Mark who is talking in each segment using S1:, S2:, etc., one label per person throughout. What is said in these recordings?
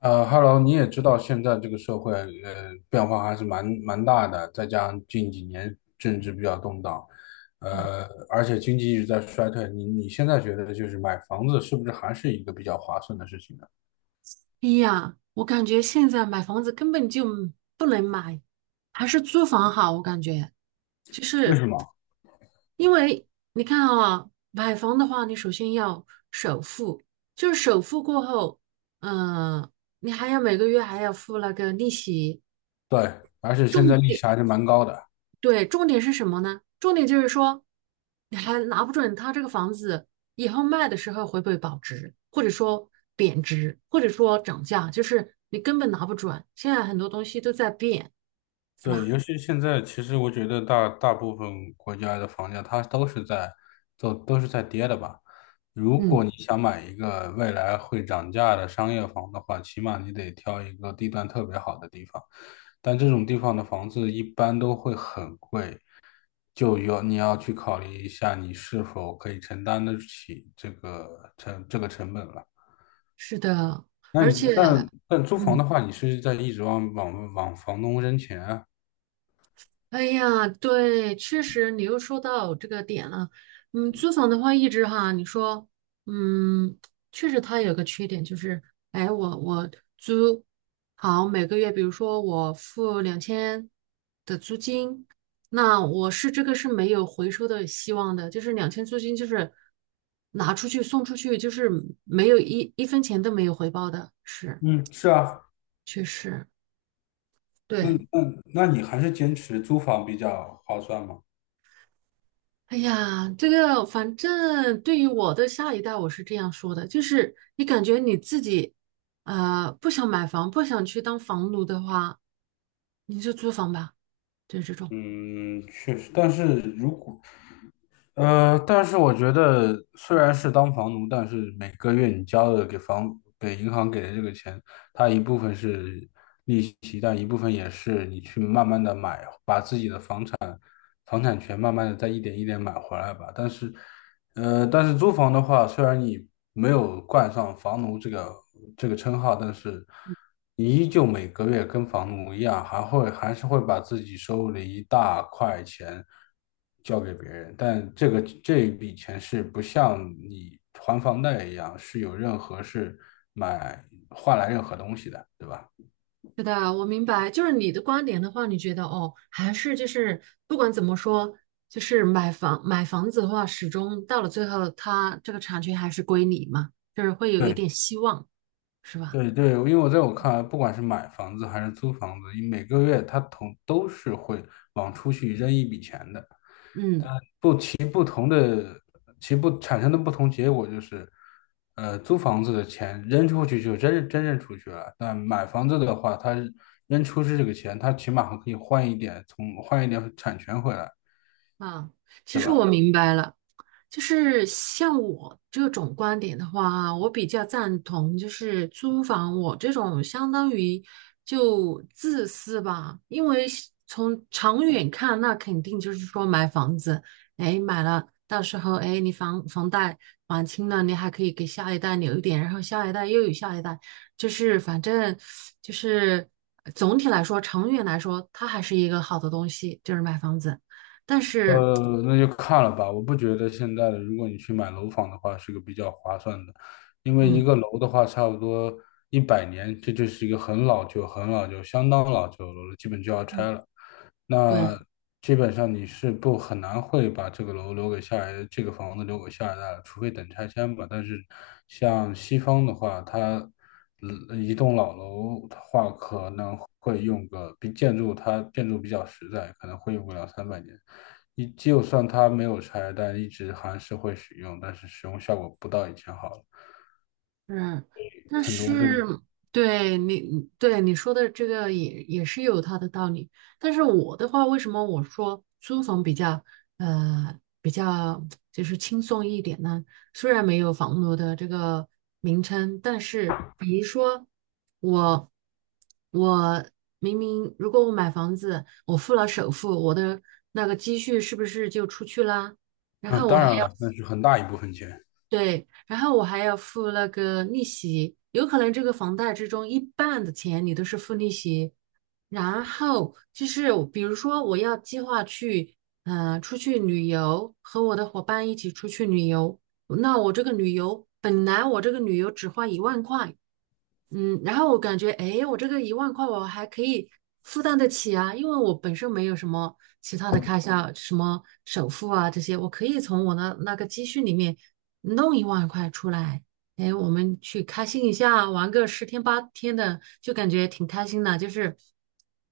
S1: Hello，你也知道现在这个社会，变化还是蛮大的，再加上近几年政治比较动荡，呃，而且经济一直在衰退，你现在觉得就是买房子是不是还是一个比较划算的事情呢？
S2: 哎呀，我感觉现在买房子根本就不能买，还是租房好。我感觉就
S1: 为
S2: 是
S1: 什么？
S2: 因为你看啊，买房的话，你首先要首付，就是首付过后，嗯、你还要每个月还要付那个利息。
S1: 对，而且现
S2: 重
S1: 在利
S2: 点。
S1: 息还是蛮高的。
S2: 对，重点是什么呢？重点就是说，你还拿不准它这个房子以后卖的时候会不会保值，或者说贬值，或者说涨价，就是你根本拿不准。现在很多东西都在变，是
S1: 对，
S2: 吧？
S1: 尤其现在，其实我觉得大部分国家的房价它都是在跌的吧。如
S2: 嗯，
S1: 果你想买一个未来会涨价的商业房的话，起码你得挑一个地段特别好的地方，但这种地方的房子一般都会很贵，就有你要去考虑一下你是否可以承担得起这个成本了。
S2: 是的。
S1: 那
S2: 而
S1: 你
S2: 且，
S1: 但租房
S2: 嗯，
S1: 的话，你是在一直往房东扔钱啊？
S2: 哎呀，对，确实你又说到这个点了。嗯，租房的话，一直哈，你说，嗯，确实它有个缺点就是，哎，我租好每个月，比如说我付两千的租金，那我是这个是没有回收的希望的，就是两千租金就是拿出去送出去，就是没有一分钱都没有回报的，是，
S1: 嗯，是啊。
S2: 确实，
S1: 那
S2: 对。
S1: 那那你还是坚持租房比较划算吗？
S2: 哎呀，这个反正对于我的下一代，我是这样说的，就是你感觉你自己，不想买房，不想去当房奴的话，你就租房吧，就是这种。
S1: 嗯，确实，但是我觉得虽然是当房奴，但是每个月你交的给银行给的这个钱，它一部分是利息，但一部分也是你去慢慢的买，把自己的房产权慢慢的再一点一点买回来吧。但是，但是租房的话，虽然你没有冠上房奴这个称号，但是你依旧每个月跟房奴一样，还是会把自己收入的一大块钱交给别人。但这一笔钱是不像你还房贷一样，是有任何是买换来任何东西的，对吧？
S2: 是的，我明白，就是你的观点的话，你觉得哦，还是就是不管怎么说，就是买房子的话，始终到了最后，它这个产权还是归你嘛，就是会有一
S1: 对，
S2: 点希望，是吧？
S1: 对对，因为在我看来，不管是买房子还是租房子，每个月他同都是会往出去扔一笔钱的，
S2: 嗯
S1: 但不同的其不产生的不同结果就是，租房子的钱扔出去就真扔出去了，但买房子的话，他扔出去这个钱，他起码还可以换一点，换一点产权回来，
S2: 啊，其
S1: 对
S2: 实我
S1: 吧？
S2: 明白了。就是像我这种观点的话，我比较赞同，就是租房我这种相当于就自私吧，因为是从长远看，那肯定就是说买房子，哎，买了，到时候哎，你房贷还清了，你还可以给下一代留一点，然后下一代又有下一代，就是反正就是总体来说，长远来说，它还是一个好的东西，就是买房子，但是
S1: 呃，那就看了吧。我不觉得现在的，如果你去买楼房的话，是个比较划算的，因为一
S2: 嗯
S1: 个楼的话，差不多100年，这就是一个很老旧、很老旧、相当老旧的楼了，基本就要
S2: 嗯，
S1: 拆了。
S2: 对。
S1: 那基本上你是不很难会把这个楼留给这个房子留给下一代了，除非等拆迁吧。但是像西方的话，它一栋老楼的话，可能会用个比建筑它建筑比较实在，可能会用个两三百年。你就算它没有拆，但一直还是会使用，但是使用效果不到以前好了。
S2: 嗯，但
S1: 很多这，
S2: 是对你说的这个也是有它的道理。但是我的话，为什么我说租房比较就是轻松一点呢？虽然没有房奴的这个名称，但是比如说我我明明如果我买房子，我付了首付，我的那个积蓄是不是就出去啦？然
S1: 嗯，
S2: 后我
S1: 当
S2: 还
S1: 然
S2: 要
S1: 了，那是很大一部分钱，
S2: 对，然后我还要付那个利息，有可能这个房贷之中一半的钱你都是付利息，然后就是我比如说我要计划去，出去旅游，和我的伙伴一起出去旅游，那我这个旅游本来我这个旅游只花一万块，嗯，然后我感觉，哎，我这个一万块我还可以负担得起啊，因为我本身没有什么其他的开销，什么首付啊这些，我可以从我的那个积蓄里面弄一万块出来，哎，我们去开心一下，玩个十天八天的，就感觉挺开心的，就是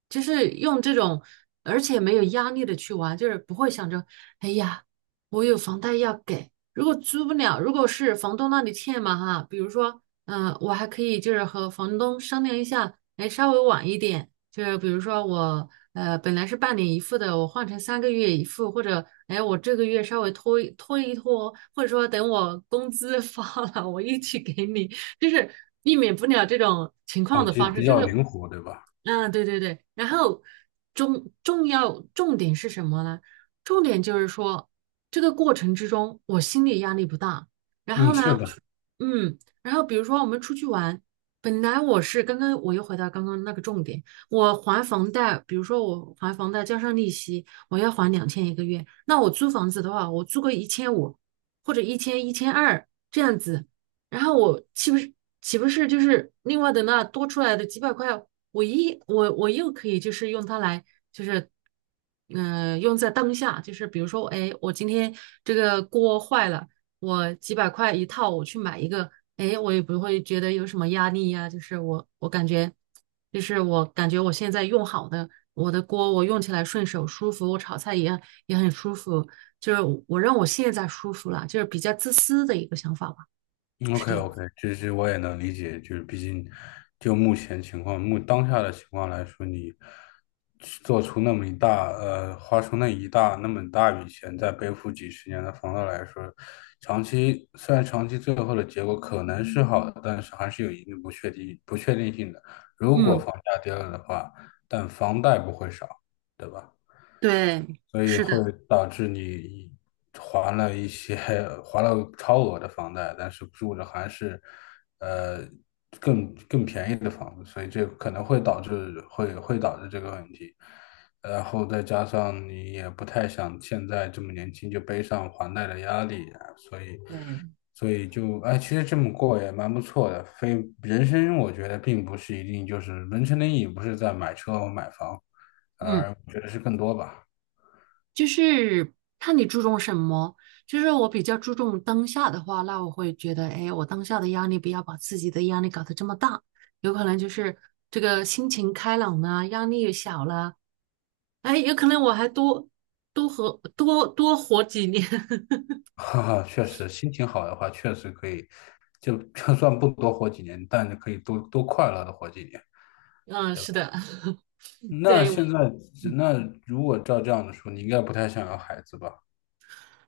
S2: 就是用这种，而且没有压力的去玩，就是不会想着，哎呀，我有房贷要给，如果租不了，如果是房东那里欠嘛哈，比如说，我还可以就是和房东商量一下，哎，稍微晚一点，就是比如说我本来是半年一付的，我换成3个月一付，或者哎我这个月稍微拖一拖，或者说等我工资 发了，我一起给你，就是避免不了这种情
S1: 哦，
S2: 况的
S1: 这
S2: 发生。
S1: 比
S2: 这
S1: 较
S2: 个，
S1: 灵活，对吧？
S2: 嗯、对对对，然后重点是什么呢？重点就是说。这个过程之中，我心理压力不大。然后
S1: 嗯，是
S2: 呢，
S1: 的。
S2: 嗯，然后比如说我们出去玩，本来我是刚刚我又回到刚刚那个重点，我还房贷，比如说我还房贷加上利息，我要还两千一个月。那我租房子的话，我租个1500或者一千二这样子，然后我岂不是就是另外的那多出来的几百块，我一我我又可以就是用它来，就是用在当下，就是比如说，哎，我今天这个锅坏了，我几百块一套，我去买一个，哎，我也不会觉得有什么压力呀、就是我感觉，就是我感觉我现在用好的我的锅，我用起来顺手舒服，我炒菜也很舒服，就是我让我现在舒服了，就是比较自私的一个想法吧，是
S1: OK
S2: 这样。
S1: OK，这我也能理解，就是毕竟就目前情况，当下的情况来说，你去做出那么一大呃，花出那么大笔钱，再背负几十年的房贷来说，虽然长期最后的结果可能是好的，但是还是有一定不确定性的。如果
S2: 嗯，
S1: 房价跌了的话，但房贷不会少，对吧？
S2: 对，
S1: 所以
S2: 是
S1: 会
S2: 的，
S1: 导致你还了一些还了超额的房贷，但是住着还是呃更便宜的房子，所以这可能会导致这个问题。然后再加上你也不太想现在这么年轻就背上还贷的压力啊，所以
S2: 对。
S1: 所以就哎，其实这么过也蛮不错的。非人生我觉得并不是一定，就是人生的意义不是在买车和买房，
S2: 嗯。
S1: 而我觉得是更多吧。
S2: 就是看你注重什么。就是我比较注重当下的话，那我会觉得，哎，我当下的压力不要把自己的压力搞得这么大，有可能就是这个心情开朗啦，压力也小了，哎，有可能我还多多活几年。
S1: 哈哈，确实，心情好的话，确实可以，就算不多活几年，但是可以多多快乐的活几年。
S2: 嗯，是的。
S1: 那
S2: 对，
S1: 现在，那如果照这样的说，你应该不太想要孩子吧？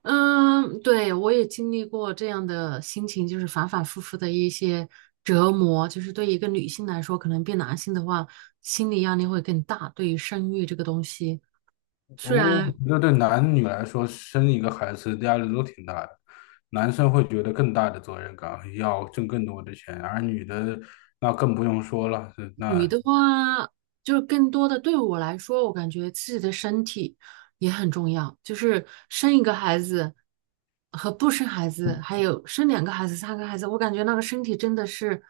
S2: 对，我也经历过这样的心情，就是反反复复的一些折磨。就是对一个女性来说，可能比男性的话，心理压力会更大。对于生育这个东西，虽
S1: 哦，
S2: 然
S1: 那对男女来说，生一个孩子压力都挺大的。男生会觉得更大的责任感，要挣更多的钱，而女的那更不用说了，
S2: 女
S1: 那
S2: 的话，就是更多的对我来说，我感觉自己的身体也很重要。就是生一个孩子和不生孩子，还有生2个孩子、3个孩子，我感觉那个身体真的是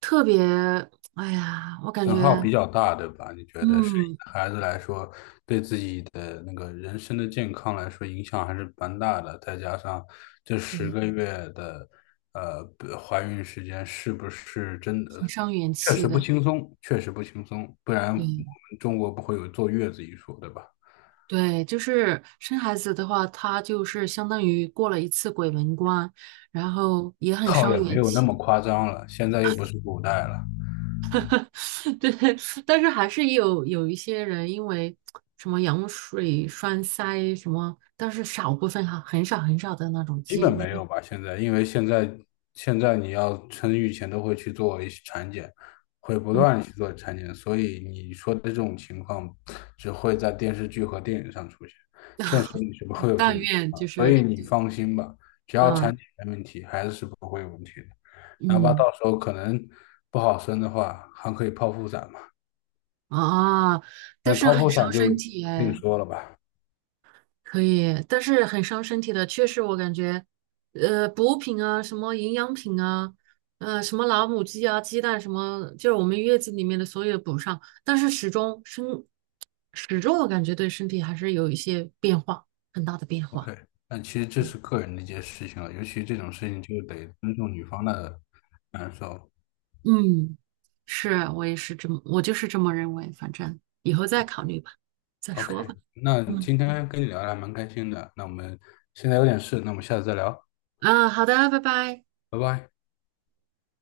S2: 特别，哎呀，我感
S1: 损耗
S2: 觉
S1: 比较大，对吧？你觉得生
S2: 嗯，
S1: 孩子来说，对自己的那个人生的健康来说，影响还是蛮大的。再加上这10个月的呃不怀孕时间，是不是真的
S2: 很伤元
S1: 确
S2: 气
S1: 实不
S2: 的。
S1: 轻松？确实不轻松，不然我
S2: 对
S1: 们中国不会有坐月子一说，对吧？
S2: 对，就是生孩子的话，他就是相当于过了一次鬼门关，然后也很
S1: 倒也
S2: 伤
S1: 没
S2: 元
S1: 有那
S2: 气。
S1: 么夸张了，现在又不是古代了。
S2: 对，但是还是有一些人因为什么羊水栓塞什么，但是少部分哈，很少很少的那种
S1: 基本
S2: 几
S1: 没
S2: 率。
S1: 有吧，现在，因为现在你要生育前都会去做一些产检，会不
S2: 嗯，
S1: 断地去做产检，所以你说的这种情况只会在电视剧和电影上出现，现实 里是不会有这种
S2: 但
S1: 情
S2: 愿
S1: 况，
S2: 就
S1: 所以
S2: 是，
S1: 你放心吧，只要
S2: 啊，
S1: 产检没问题，孩子是不会有问题的，哪怕
S2: 嗯
S1: 到时候可能不好生的话，还可以剖腹产嘛，
S2: 啊，但
S1: 那
S2: 是
S1: 剖
S2: 很
S1: 腹产
S2: 伤
S1: 就
S2: 身体
S1: 另
S2: 哎，
S1: 说了吧。
S2: 可以，但是很伤身体的，确实我感觉，补品啊，什么营养品啊，什么老母鸡啊，鸡蛋什么，就是我们月子里面的所有补上，但是始终我感觉对身体还是有一些变化，很大的变化。
S1: OK，但其实这
S2: 对，
S1: 是个人的一件事情了，尤其这种事情就得尊重女方的感受。
S2: 嗯，是啊，我也是这么，我就是这么认为。反正以后再考虑吧，再
S1: OK，
S2: 说吧。
S1: 那
S2: 嗯，
S1: 今天跟你聊的还蛮开心的，那我们现在有点事，那我们下次再聊，
S2: 啊，好的，拜拜。
S1: 拜拜。